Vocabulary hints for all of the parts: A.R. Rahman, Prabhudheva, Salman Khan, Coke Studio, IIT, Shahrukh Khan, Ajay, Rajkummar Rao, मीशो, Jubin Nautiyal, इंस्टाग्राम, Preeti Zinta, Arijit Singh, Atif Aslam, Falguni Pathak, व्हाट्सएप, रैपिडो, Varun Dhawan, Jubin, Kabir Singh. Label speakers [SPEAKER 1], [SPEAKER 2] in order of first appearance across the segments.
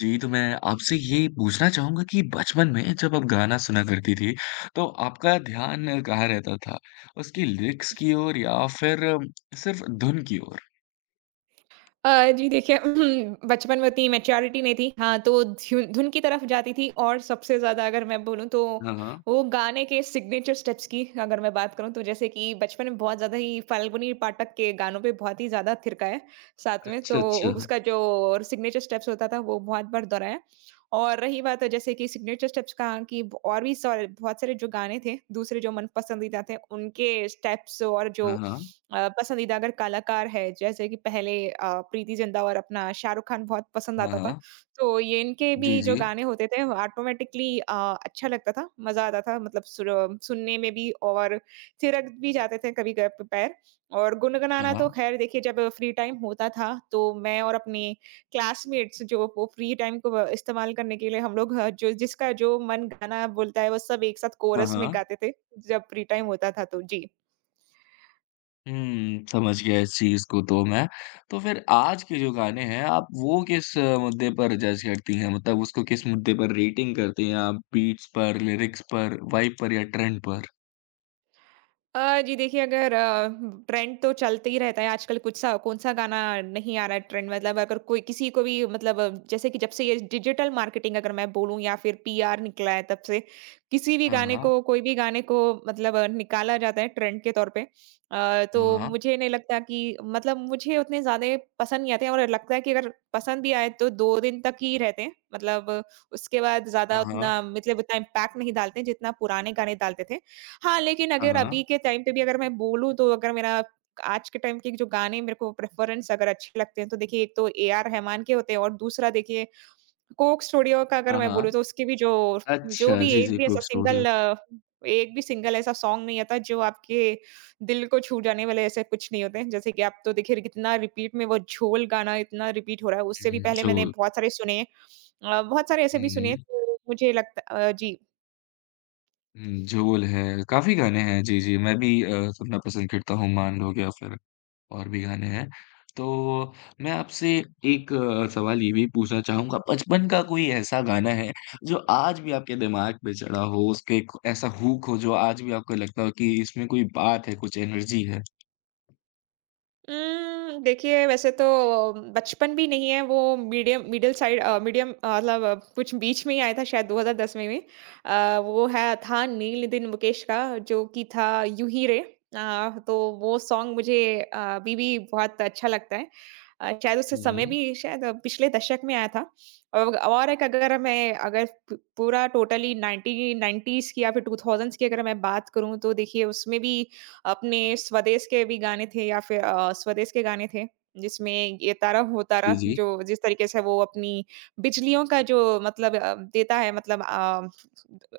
[SPEAKER 1] जी, तो मैं आपसे ये पूछना चाहूँगा कि बचपन में जब आप गाना सुना करती थी, तो आपका ध्यान कहाँ रहता था? उसकी लिरिक्स की ओर या फिर सिर्फ़ धुन की ओर?
[SPEAKER 2] जी देखिए बचपन में उतनी मैच्योरिटी नहीं थी। हाँ, तो ध्युन धुन की तरफ जाती थी, और सबसे ज़्यादा अगर मैं बोलूँ तो
[SPEAKER 1] हाँ, हाँ।
[SPEAKER 2] वो गाने के सिग्नेचर स्टेप्स की अगर मैं बात करूँ तो, जैसे कि बचपन में बहुत ज़्यादा ही फाल्गुनी पाठक के गानों पे बहुत ही ज़्यादा थिरका है साथ में।
[SPEAKER 1] अच्छा,
[SPEAKER 2] तो
[SPEAKER 1] अच्छा।
[SPEAKER 2] उसका जो सिग्नेचर स्टेप्स होता था वो बहुत बार दोहराया। और रही बात है जैसे कि सिग्नेचर स्टेप्स कहा, कि और भी सारे, बहुत सारे जो गाने थे दूसरे जो मन पसंदीदा थे उनके स्टेप्स, और जो
[SPEAKER 1] हाँ, हाँ।
[SPEAKER 2] पसंदीदा अगर कलाकार है, जैसे कि पहले प्रीति जिंटा और अपना शाहरुख खान बहुत पसंद
[SPEAKER 1] हाँ,
[SPEAKER 2] आता था।
[SPEAKER 1] हाँ।
[SPEAKER 2] तो ये, इनके भी
[SPEAKER 1] जी,
[SPEAKER 2] जो
[SPEAKER 1] जी।
[SPEAKER 2] गाने होते थे वो ऑटोमेटिकली अच्छा लगता था, मज़ा आता था, मतलब सुर सुनने में भी, और थिरक भी जाते थे कभी क पैर। और गुनगुनाना
[SPEAKER 1] हाँ,
[SPEAKER 2] तो ख़ैर देखिए, जब फ्री टाइम होता था तो मैं और अपने क्लासमेट्स जो, वो फ्री टाइम को इस्तेमाल करने के लिए हम लोग, जो जिसका जो मन गाना बोलता है वो सब एक साथ
[SPEAKER 1] हाँ,
[SPEAKER 2] कोरस में
[SPEAKER 1] हाँ।
[SPEAKER 2] गाते थे, जब फ्री टाइम होता था तो। जी।
[SPEAKER 1] हुँ, समझ गया इस चीज़ को तो मैं। तो फिर आज के जो गाने हैं, आप वो किस मुद्दे पर जज करती हैं? मतलब उसको किस मुद्दे पर रेटिंग करती हैं आप? बीट्स पर, लिरिक्स पर, वाइब पर या ट्रेंड पर?
[SPEAKER 2] जी देखिए, अगर ट्रेंड तो चलते ही रहता है आजकल, कुछ सा कौन-सा गाना नहीं आ रहा है ट्रेंड, मतलब अगर कोई किसी को भी, मतलब जैसे कि जब से ये डिजिटल मार्केटिंग अगर मैं बोलूँ या फिर पीआर निकला है तब से, किसी भी
[SPEAKER 1] हाँ,
[SPEAKER 2] गाने
[SPEAKER 1] हाँ।
[SPEAKER 2] को कोई भी गाने को मतलब निकाला जाता है ट्रेंड के तौर पे।
[SPEAKER 1] हाँ,
[SPEAKER 2] तो
[SPEAKER 1] हाँ।
[SPEAKER 2] मुझे नहीं लगता कि, मतलब मुझे उतने ज़्यादा पसंद नहीं आते हैं, और लगता है कि अगर पसंद भी आए तो 2 दिन तक ही रहते हैं। मतलब उसके बाद ज़्यादा
[SPEAKER 1] हाँ, हाँ।
[SPEAKER 2] उतना, मतलब उतना इम्पैक्ट नहीं डालते हैं जितना पुराने गाने डालते थे। हाँ, लेकिन
[SPEAKER 1] हाँ,
[SPEAKER 2] अगर
[SPEAKER 1] हाँ।
[SPEAKER 2] अभी के टाइम पे भी अगर मैं बोलूँ तो, अगर मेरा आज के टाइम के जो गाने, मेरे को प्रेफ़रेंस अगर अच्छे लगते हैं तो देखिए, एक तो AR रहमान के होते हैं, और दूसरा देखिए कोक स्टूडियो का अगर
[SPEAKER 1] हाँ,
[SPEAKER 2] मैं बोलूँ
[SPEAKER 1] हाँ।
[SPEAKER 2] तो, उसके भी जो जो
[SPEAKER 1] अच्छा,
[SPEAKER 2] भी
[SPEAKER 1] जी,
[SPEAKER 2] एक
[SPEAKER 1] जी,
[SPEAKER 2] भी ऐसा
[SPEAKER 1] कोक स्टूडियो।
[SPEAKER 2] सिंगल एक भी सिंगल ऐसा सॉन्ग नहीं आता जो आपके दिल को छू जाने वाले, ऐसे कुछ नहीं होते हैं। जैसे कि आप तो देखिए, कितना रिपीट में वो झोल गाना इतना रिपीट हो रहा है। उससे भी
[SPEAKER 1] हुँ,
[SPEAKER 2] पहले मैंने
[SPEAKER 1] झोल।
[SPEAKER 2] बहुत सारे सुने। बहुत सारे ऐसे
[SPEAKER 1] हुँ,
[SPEAKER 2] भी सुने,
[SPEAKER 1] हुँ।
[SPEAKER 2] तो मुझे लगता जी।
[SPEAKER 1] हुँ, झोल है, काफ़ी गाने हैं, जी, जी, मैं भी सुनना पसंद करता हूँ, मान लो या फिर और भी गाने हैं। तो मैं आपसे एक सवाल ये भी पूछना चाहूँगा, बचपन का कोई ऐसा गाना है, जो आज भी आपके दिमाग पे चढ़ा हो, उसके एक ऐसा हुक हो, जो आज भी आपको लगता हो कि इसमें कोई बात है, कुछ एनर्जी है?
[SPEAKER 2] देखिए, वैसे तो बचपन भी नहीं है वो, मीडियम मिडल साइड अ, मीडियम अ, मतलब कुछ बीच में ही आया था, शायद 2010 में भी। वो है था नील दिन मुकेश का, जो कि था यूं ही रे। तो वो सॉन्ग मुझे अभी भी बहुत अच्छा लगता है। शायद उस समय
[SPEAKER 1] हुँ,
[SPEAKER 2] भी, शायद पिछले दशक में आया था। औ और एक, अगर मैं अगर पू पूरा टोटली 1990s की या फिर 2000s की अगर मैं बात करूँ तो देखिए, उसमें भी अपने स्वदेश के भी गाने थे, या फिर स्वदेश के गाने थे, जिसमें ये तारा हो
[SPEAKER 1] जी,
[SPEAKER 2] तारा,
[SPEAKER 1] जी।
[SPEAKER 2] जो जिस तरीके से वो अपनी बिजलियों का जो, मतलब देता है, मतलब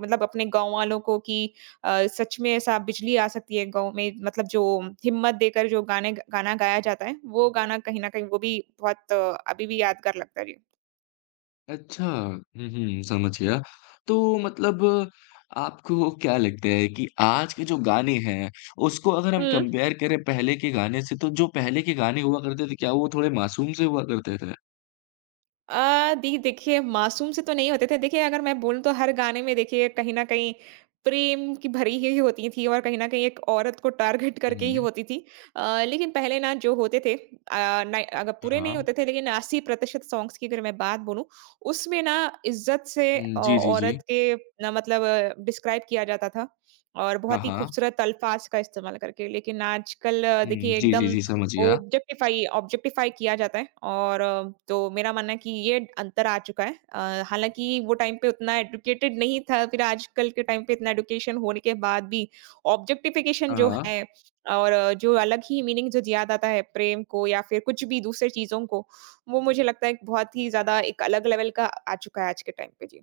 [SPEAKER 2] मतलब अपने गाँव वालों को, कि सच में ऐसा बिजली आ सकती है गाँव में, मतलब जो हिम्मत देकर जो गाने गाना गाया जाता है, वो गाना कहीं न कहीं, वो भी बहुत अभी भी यादगार लगता है। जी।
[SPEAKER 1] अच्छा। हुँ, हुँ, समझ गया। तो मतलब आपको क्या लगता है कि आज के जो गाने हैं, उसको अगर हम
[SPEAKER 2] हुँ।
[SPEAKER 1] कंपेयर करें पहले के गाने से, तो जो पहले के गाने हुआ करते थे, क्या वो थोड़े मासूम से हुआ करते थे?
[SPEAKER 2] दी देखिए, मासूम से तो नहीं होते थे। देखिए, अगर मैं बोलूँ तो हर गाने में देखिए कहीं न कहीं प्रेम की भरी ही होती थी, और कहीं न कहीं एक औरत को टारगेट
[SPEAKER 1] हुँ,
[SPEAKER 2] करके ही
[SPEAKER 1] हुँ।
[SPEAKER 2] होती थी। लेकिन पहले ना जो होते थे, अ, नाइ अगर
[SPEAKER 1] हाँ,
[SPEAKER 2] पूरे नहीं
[SPEAKER 1] हाँ।
[SPEAKER 2] होते थे, लेकिन 80% सॉन्ग्स की अगर मैं बात बोलूँ, उसमें ना इज़्ज़त से
[SPEAKER 1] हुँ, जी, जी, जी।
[SPEAKER 2] औरत के ना, मतलब डिस्क्राइब किया जाता था, और
[SPEAKER 1] हाँ,
[SPEAKER 2] बहुत ही
[SPEAKER 1] हाँ।
[SPEAKER 2] खूबसूरत अल्फाज़ का इस्तेमाल करके। लेकिन आजकल
[SPEAKER 1] हुँ,
[SPEAKER 2] देखिए,
[SPEAKER 1] जी, जी,
[SPEAKER 2] एकदम
[SPEAKER 1] जी, समझ गया।
[SPEAKER 2] ऑब्जेक्टिफ़ाई ऑब्जेक्टिफ़ाई किया जाता है, और तो मेरा मानना है कि ये अंतर आ चुका है। हालाँकि वो टाइम पे उतना एडुकेटेड नहीं था, फिर आजकल के टाइम पे इतना एडुकेशन होने के बाद भी ऑब्जेक्टिफ़िकेशन
[SPEAKER 1] हाँ,
[SPEAKER 2] जो
[SPEAKER 1] हाँ।
[SPEAKER 2] है, और जो अलग ही मीनिंग जो दिया जाता है प्रेम को, या फिर कुछ भी दूसरे चीज़ों को, वो मुझे लगता है कि बहुत ही ज़्यादा एक अलग लेवल का आ चुका है आज के टाइम पे। जी।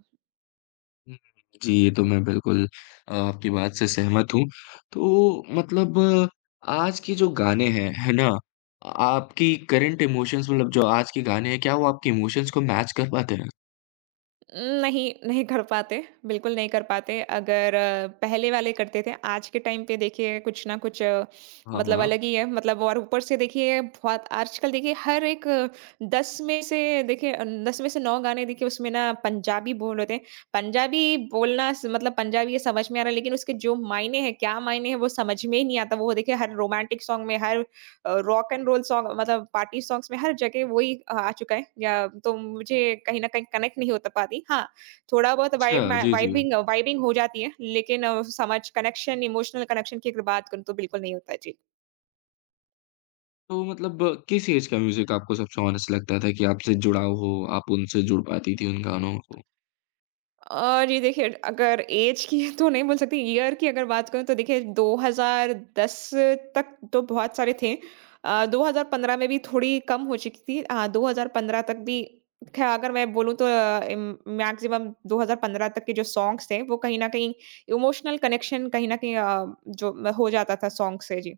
[SPEAKER 1] हुँ, जी, ये तो मैं बिल्कुल आपकी बात से सहमत हूँ। तो मतलब आज के जो गाने हैं, है ना? आपकी करंट इमोशंस मतलब जो आज के गाने हैं, क्या वो आपके इमोशंस को मैच कर पाते हैं?
[SPEAKER 2] नहीं, नहीं कर पाते, बिल्कुल नहीं कर पाते। अगर पहले वाले करते थे, आज के टाइम पे देखिए कुछ ना कुछ,
[SPEAKER 1] हाँ,
[SPEAKER 2] मतलब
[SPEAKER 1] हाँ।
[SPEAKER 2] अलग ही है। मतलब, और ऊपर से देखिए बहुत आजकल, देखिए हर एक 10 में से, देखिए 10 में से 9 गाने, देखिए उसमें ना पंजाबी बोल होते हैं। पंजाबी बोलना स मतलब पंजाबी ये समझ में आ रहा है, लेकिन उसके जो मायने हैं, क्या मायने हैं वो समझ में ही नहीं आता। वो देखिए हर रोमांटिक सॉन्ग में, हर रॉक एंड रोल सॉन्ग, मतलब पार्टी सॉन्ग्स में हर जगह वही आ चुका है, या तो मुझे कहीं न कहीं कनेक्ट नहीं होता पाती। हाँ, थोड़ा बहुत
[SPEAKER 1] अच्छा,
[SPEAKER 2] वाइब, मैं
[SPEAKER 1] जी, जी।
[SPEAKER 2] वाइबिंग वाइबिंग हो जाती है, लेकिन समझ कनेक्शन इमोशनल कनेक्शन की अगर बात करूँ तो बिल्कुल नहीं होता। जी।
[SPEAKER 1] तो मतलब किस एज का म्यूज़िक आपको सबसे ऑनेस्ट लगता था कि आपसे जुड़ाव हो, आप उनसे जुड़ पाती थी उन गानों को?
[SPEAKER 2] जी देखिए, अगर एज की तो नहीं बोल सकती, ईयर की अगर बात करूँ तो देखिए 2010 तक तो बहुत सारे थे, 2015 में भी थोड़ी कम हो चुकी थी, हाँ 2015 तक भी, खैर अगर मैं बोलूँ तो मैक्सिमम 2015 तक के जो सॉन्ग्स थे, वो कहीं ना कहीं इमोशनल कनेक्शन कहीं ना कहीं जो हो जाता था सॉन्ग से। जी।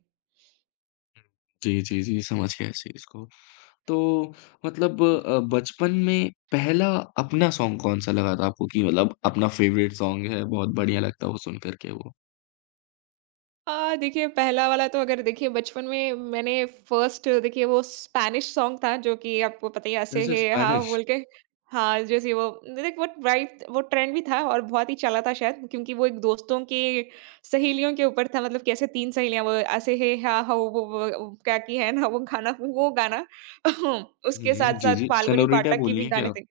[SPEAKER 1] जी, जी, जी, समझ गया इस चीज़ को। तो मतलब बचपन में पहला अपना सॉन्ग कौन-सा लगा था आपको कि मतलब अपना फ़ेवरेट सॉन्ग है, बहुत बढ़िया लगता है वो सुन कर के वो?
[SPEAKER 2] हाँ, देखिए पहला वाला तो, अगर देखिए बचपन में मैंने फर्स्ट, देखिए वो स्पैनिश सॉन्ग था, जो कि आपको पता ही, ऐसे
[SPEAKER 1] वैसे
[SPEAKER 2] है हाँ
[SPEAKER 1] स्पेनिश?
[SPEAKER 2] बोल के, हाँ जैसे वो, देख वो राइट, वो ट्रेंड भी था और बहुत ही चला था, शायद क्योंकि वो एक दोस्तों के, सहेलियों के ऊपर था, मतलब कैसे 3 सहेलियां वो, ऐसे है, हाँ हाँ वो, क्या, की है ना वो गाना, उसके
[SPEAKER 1] हुँ,
[SPEAKER 2] साथ
[SPEAKER 1] जी,
[SPEAKER 2] साथ
[SPEAKER 1] जी।
[SPEAKER 2] फाल्गुनी
[SPEAKER 1] सेनोरिटा
[SPEAKER 2] पाठक की भी
[SPEAKER 1] बोली हैं
[SPEAKER 2] गाने
[SPEAKER 1] क्या आप?
[SPEAKER 2] थे।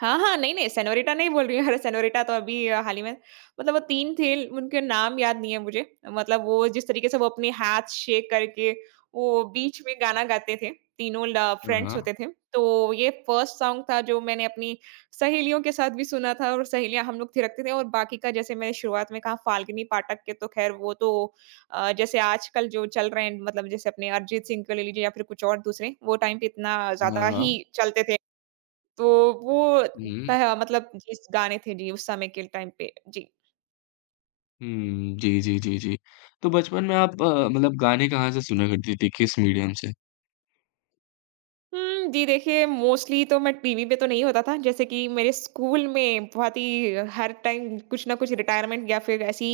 [SPEAKER 2] हाँ, हाँ, नहीं, नहीं सेनोरिटा नहीं बोल रही हूँ। अरे सेनोरिटा तो अभी हाल ही में, मतलब वो 3 थे, उनके नाम याद नहीं है मुझे। मतलब वो जिस तरीके से वो अपने हाथ शेक करके वो बीच में गाना गाते थे, तीनों ल
[SPEAKER 1] हाँ,
[SPEAKER 2] फ्रेंड्स
[SPEAKER 1] हाँ।
[SPEAKER 2] होते थे। तो ये फर्स्ट सॉन्ग था जो मैंने अपनी सहेलियों के साथ भी सुना था, और सहेलियाँ हम लोग थिरकते थे, और बाकी का जैसे मैंने शुरुआत में कहा, फाल्गुनी पाठक के तो ख़ैर वो तो, जैसे आजकल जो चल रहे हैं, मतलब जैसे अपने अरिजीत सिंह को ले लीजिए, या फिर कुछ और दूसरे, वो टाइम पे इतना
[SPEAKER 1] हाँ,
[SPEAKER 2] ज़्यादा ही
[SPEAKER 1] हाँ।
[SPEAKER 2] चलते थे। तो वो
[SPEAKER 1] हुँ।
[SPEAKER 2] पह मतलब जिस गाने थे जी, उस समय के टाइम पे। जी।
[SPEAKER 1] हुँ, जी, जी, जी, जी। तो बचपन में आप मतलब गाने कहाँ से सुना करती थी, किस मीडियम से?
[SPEAKER 2] हुँ, जी देखिए, मोस्टली तो मैं टीवी पे तो नहीं होता था, जैसे कि मेरे स्कूल में बहुत ही हर टाइम कुछ ना कुछ रिटायरमेंट या फिर ऐसी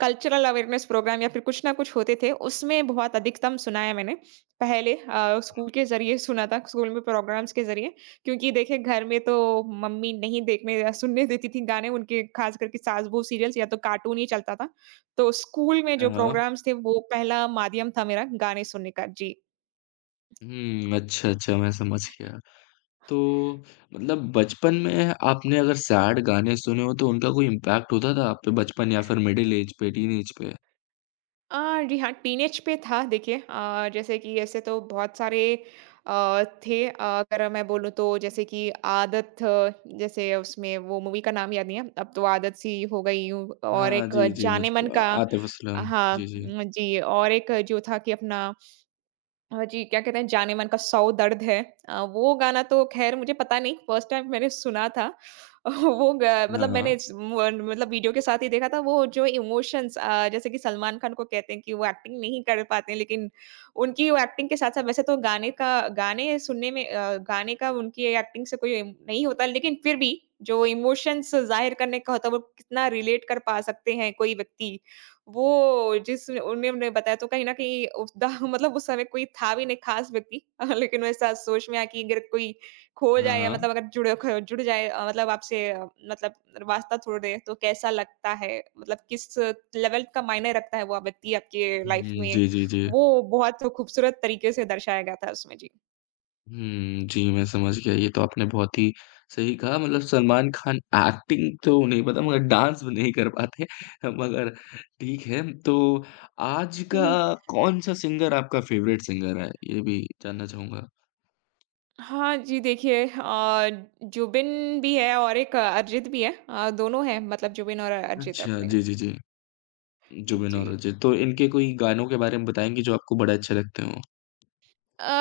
[SPEAKER 2] कल्चरल अवेयरनेस प्रोग्राम या फिर कुछ ना कुछ होते थे, उसमें बहुत अधिकतम सुना है मैंने। पहले स्कूल के ज़रिए सुना था, स्कूल में प्रोग्राम्स के ज़रिए, क्योंकि देखिए घर में तो मम्मी नहीं देखने या सुनने देती थी गाने, उनके ख़ास करके सास-बहू सीरियल्स या तो कार्टून ही चलता था। तो स्कूल में
[SPEAKER 1] हाँ,
[SPEAKER 2] जो
[SPEAKER 1] हाँ।
[SPEAKER 2] प्रोग्राम्स थे, वो पहला माध्यम था मेरा गाने सुनने का। जी।
[SPEAKER 1] हुँ, अच्छा, अच्छा, मैं समझ गया। तो मतलब बचपन में आपने अगर सैड गाने सुने हों, तो उनका कोई इम्पैक्ट होता था आप पे बचपन या फिर मिडल एज पे, टीनेज पे?
[SPEAKER 2] जी हाँ, टीनेज पे था देखिए, जैसे कि ऐसे तो बहुत सारे थे, अगर मैं बोलूँ तो जैसे कि आदत जैसे उसमें वो मूवी का नाम याद नहीं है, अब तो आदत सी हो गई हूँ, और
[SPEAKER 1] हाँ,
[SPEAKER 2] एक
[SPEAKER 1] जी, जी,
[SPEAKER 2] जाने मन
[SPEAKER 1] मुझको
[SPEAKER 2] का,
[SPEAKER 1] आतिफ़ असलम। जी,
[SPEAKER 2] हाँ,
[SPEAKER 1] जी।
[SPEAKER 2] जी और एक जो था कि अपना, हाँ जी, क्या कहते हैं जाने मन का सौ दर्द है। वो गाना तो ख़ैर मुझे पता नहीं, फर्स्ट टाइम मैंने सुना था। वो ग
[SPEAKER 1] हाँ,
[SPEAKER 2] मतलब मैंने
[SPEAKER 1] हाँ।
[SPEAKER 2] इस म मतलब वीडियो के साथ ही देखा था, वो जो इमोशंस जैसे कि सलमान खान को कहते हैं कि वो एक्टिंग नहीं कर पाते हैं, लेकिन उनकी वो एक्टिंग के साथ-साथ, वैसे तो गाने का, गाने सुनने में अ, गाने का उनकी एक्टिंग से कोई नहीं होता, लेकिन फिर भी जो इमोशंस ज़ाहिर करने का होता है, वो कितना रिलेट कर पा सकते हैं कोई व्यक्ति। वो जिस उन्हें उन्हें बताया, तो कहीं न कहीं उसदा मतलब उस समय कोई था भी नहीं ख़ास व्यक्ति, लेकिन वैसा सोच में आया, कि अगर कोई खो
[SPEAKER 1] हाँ,
[SPEAKER 2] जाए, या
[SPEAKER 1] हाँ।
[SPEAKER 2] मतलब अगर जुड़ जाए, मतलब आपसे, मतलब वास्ता तोड़ दे, तो कैसा लगता है? मतलब किस लेवल का मायने रखता है वो व्यक्ति आपके लाइफ़
[SPEAKER 1] हुँ,
[SPEAKER 2] में?
[SPEAKER 1] जी, जी, जी।
[SPEAKER 2] वो बहुत खूबसूरत तरीके से दर्शाया गया था उसमें। जी।
[SPEAKER 1] हुँ, जी, मैं समझ गया, ये तो आपने बहुत ही सही कहा मतलब सलमान खान एक्टिंग तो नहीं पता मगर डांस नहीं कर पाते, मगर ठीक है। तो आज का कौन-सा सिंगर आपका फ़ेवरेट सिंगर है? ये भी जानना चाहूँगा?
[SPEAKER 2] हाँ जी, देखिए, जुबिन भी है और एक, अरिजीत भी है। दोनों हैं मतलब जुबिन और अरिजीत
[SPEAKER 1] अच्छा,
[SPEAKER 2] अपने।
[SPEAKER 1] जी, जी, जी। जुबिन
[SPEAKER 2] जी।
[SPEAKER 1] और अजय, तो इनके कोई गानों के बारे में बताएँगे जो आपको बड़े अच्छे लगते हों?
[SPEAKER 2] अ,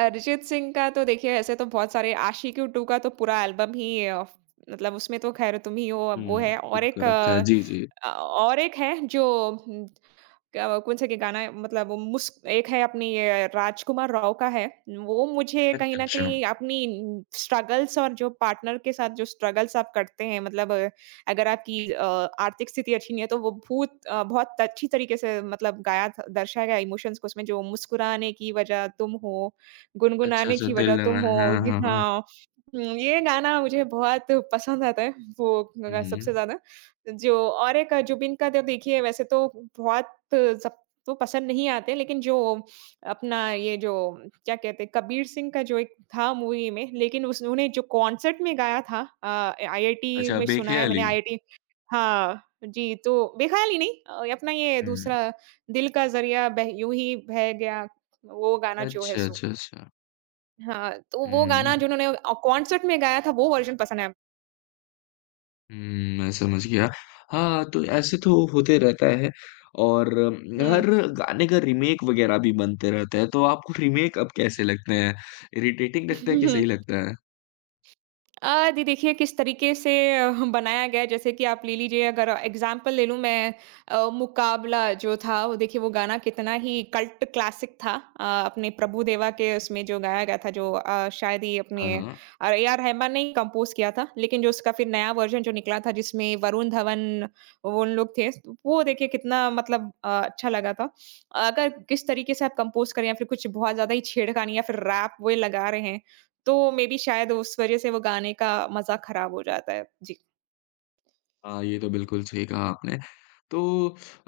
[SPEAKER 2] अरिजीत सिंह का तो देखिए ऐसे तो बहुत सारे आशिकी 2 का तो पूरा एल्बम ही, मतलब उसमें तो खैर तुम ही हो वो
[SPEAKER 1] हुँ,
[SPEAKER 2] है, और
[SPEAKER 1] हुक
[SPEAKER 2] एक
[SPEAKER 1] कर रखा है, जी, जी।
[SPEAKER 2] और एक है जो क कौन सा के गाना है, मतलब वो मुस एक है अपनी ये राजकुमार राव का है। वो मुझे कहीं
[SPEAKER 1] अच्छा,
[SPEAKER 2] न
[SPEAKER 1] अच्छा।
[SPEAKER 2] कहीं अपनी स्ट्रगल्स और जो पार्टनर के साथ जो स्ट्रगल्स आप करते हैं मतलब, अगर आपकी, आर्थिक स्थिति अच्छी नहीं है तो वो बहुत अच्छी तरीके से मतलब गाया था, दर्शाया गया इमोशंस को उसमें जो मुस्कुराने की वजह तुम हो,
[SPEAKER 1] अच्छा,
[SPEAKER 2] गुनगुनाने
[SPEAKER 1] अच्छा,
[SPEAKER 2] की वजह
[SPEAKER 1] दिल
[SPEAKER 2] तुम
[SPEAKER 1] लगाना
[SPEAKER 2] हो,
[SPEAKER 1] है, हाँ,
[SPEAKER 2] ये
[SPEAKER 1] हाँ, हाँ।
[SPEAKER 2] हाँ। हुँ, ये गाना मुझे बहुत पसंद आता है वो सबसे
[SPEAKER 1] हुँ।
[SPEAKER 2] ज़्यादा। जो और एक जुबिन का तो देखिए वैसे तो बहुत सबको पसंद नहीं आते लेकिन जो अपना ये जो क्या कहते हैं कबीर सिंह का जो एक था मूवी में, लेकिन उस उन्हें जो कॉन्सर्ट में गाया था आईआईटी
[SPEAKER 1] अच्छा,
[SPEAKER 2] में, सुना है मैंने
[SPEAKER 1] बेख्याली।
[SPEAKER 2] आईआईटी। हाँ जी, तो बेख्याल ही नहीं, अपना ये
[SPEAKER 1] हुँ।
[SPEAKER 2] दूसरा दिल का जरिया, बह यूं ही बह गया वो गाना जो है
[SPEAKER 1] अच्छा,
[SPEAKER 2] सो,
[SPEAKER 1] अच्छा, अच्छा।
[SPEAKER 2] हाँ तो वो गाना
[SPEAKER 1] हुँ।
[SPEAKER 2] जो उन्होंने कॉन्सर्ट में गाया था वो वर्जन पसंद है।
[SPEAKER 1] हुँ, मैं समझ गया। हाँ, तो ऐसे तो होते रहता है और
[SPEAKER 2] हम्म।
[SPEAKER 1] हर गाने का रीमेक वगैरह भी बनते रहते हैं, तो आपको रीमेक अब कैसे लगते हैं? इरिटेटिंग लगता है कि सही लगता है?
[SPEAKER 2] अ, दी देखिए किस तरीके से, अ, हम बनाया गया है जैसे कि आप ले लीजिए, अगर एग्जांपल ले लूँ मैं, मुकाबला जो था वो देखिए वो गाना कितना ही कल्ट क्लासिक था, अपने प्रभुदेवा के उसमें जो गाया गया था, जो शायद ही अपने
[SPEAKER 1] हाँ, हाँ।
[SPEAKER 2] ए आर रहमान ने ही कंपोज किया था, लेकिन जो उसका फिर नया वर्जन जो निकला था जिसमें वरुण धवन वो उन लोग थे, तो वो देखिए कितना मतलब अच्छा लगा था। अगर किस तरीके से आप कंपोज करें या फिर कुछ बहुत ज्यादा ही छेड़खानी या फिर रैप वो लगा रहे हैं तो मेबी शायद उस वज़ह से वो गाने का मज़ा ख़राब हो जाता है। जी।
[SPEAKER 1] हाँ, ये तो बिल्कुल सही कहा आपने। तो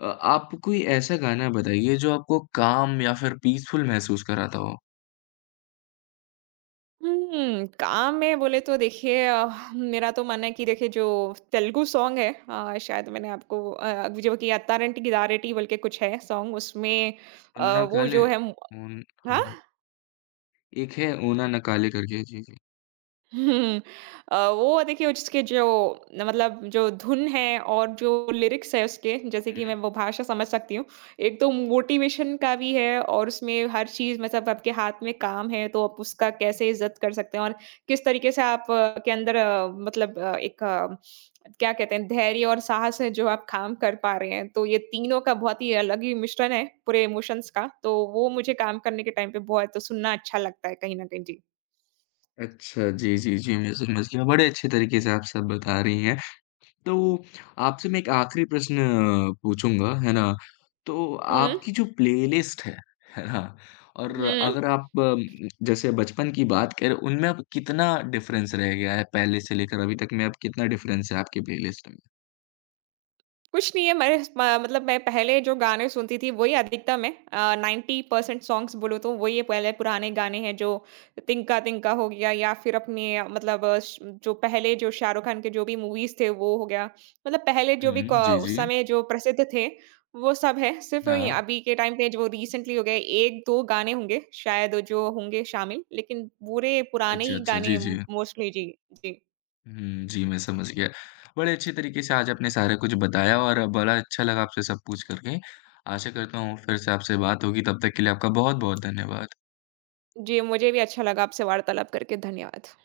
[SPEAKER 1] आप कोई ऐसा गाना बताइए जो आपको काम या फिर पीसफुल महसूस कराता हो?
[SPEAKER 2] हुँ, काम में बोले तो देखिए, मेरा तो मन है कि देखिए जो तेलुगु सॉन्ग है, शायद मैंने आपको, जो कि अत्तारेंटी गिदारेटी बोल के कुछ है सॉन्ग उसमें
[SPEAKER 1] उन्ना
[SPEAKER 2] वो
[SPEAKER 1] काले
[SPEAKER 2] जो है म
[SPEAKER 1] उन
[SPEAKER 2] हाँ?
[SPEAKER 1] हाँ, एक है ओना ना काले करके। जी, जी।
[SPEAKER 2] हुँ। वो देखिए उसके जो न मतलब जो धुन है और जो लिरिक्स है उसके, जैसे कि
[SPEAKER 1] हुँ।
[SPEAKER 2] मैं वो भाषा समझ सकती हूँ। एक तो मोटिवेशन का भी है, और उसमें हर चीज़ मतलब आपके हाथ में काम है तो आप उसका कैसे इज़्ज़त कर सकते हैं और किस तरीके से आप, के अंदर, मतलब, एक, क्या कहते हैं, धैर्य और साहस है जो आप काम कर पा रहे हैं। तो ये तीनों का बहुत ही अलग ही मिश्रण है पूरे इमोशंस का। तो वो मुझे काम करने के टाइम पे बहुत सुनना अच्छा लगता है कहीं न कहीं। जी।
[SPEAKER 1] अच्छा, जी, जी, जी, मैं समझ गया। बड़े अच्छे तरीके से आप सब बता रही हैं। तो आपसे मैं एक आखिरी प्रश्न पूछूँगा, है ना? तो
[SPEAKER 2] हुँ।
[SPEAKER 1] आपकी जो प्लेलिस्ट है ना? और
[SPEAKER 2] हुँ।
[SPEAKER 1] अगर आप जैसे बचपन की बात करें, उनमें अब कितना डिफ़रेंस रह गया है पहले से लेकर अभी तक में अब कितना डिफ़रेंस है आपकी प्लेलिस्ट में?
[SPEAKER 2] कुछ नहीं है, मैं मतलब मैं पहले जो गाने सुनती थी वही अधिकतम है। 90% सॉन्ग्स बोलो तो वही है, पहले पुराने गाने हैं जो तिनका तिनका हो गया, या फिर अपने, मतलब, जो पहले जो शाहरुख खान के जो भी मूवीज थे वो हो गया। मतलब पहले जो भी
[SPEAKER 1] हुँ, जी,
[SPEAKER 2] उस
[SPEAKER 1] जी।
[SPEAKER 2] समय जो प्रसिद्ध थे वो सब है, सिर्फ ये
[SPEAKER 1] हाँ।
[SPEAKER 2] अभी के टाइम पे जो रिसेंटली हो गए एक दो गाने होंगे शायद जो होंगे शामिल, लेकिन पूरे पुराने
[SPEAKER 1] अच्छा,
[SPEAKER 2] ही
[SPEAKER 1] अच्छा।
[SPEAKER 2] गाने
[SPEAKER 1] जी, जी।
[SPEAKER 2] मोस्टली। जी। जी।
[SPEAKER 1] हुँ, जी, मैं समझ गया। बड़े अच्छे तरीके से आज आपने सारा कुछ बताया और बड़ा अच्छा लगा आपसे सब पूछ कर के। आशा करता हूँ फिर से आपसे बात होगी, तब तक के लिए आपका बहुत-बहुत धन्यवाद।
[SPEAKER 2] जी मुझे भी अच्छा लगा आपसे वार्तालाप करके धन्यवाद।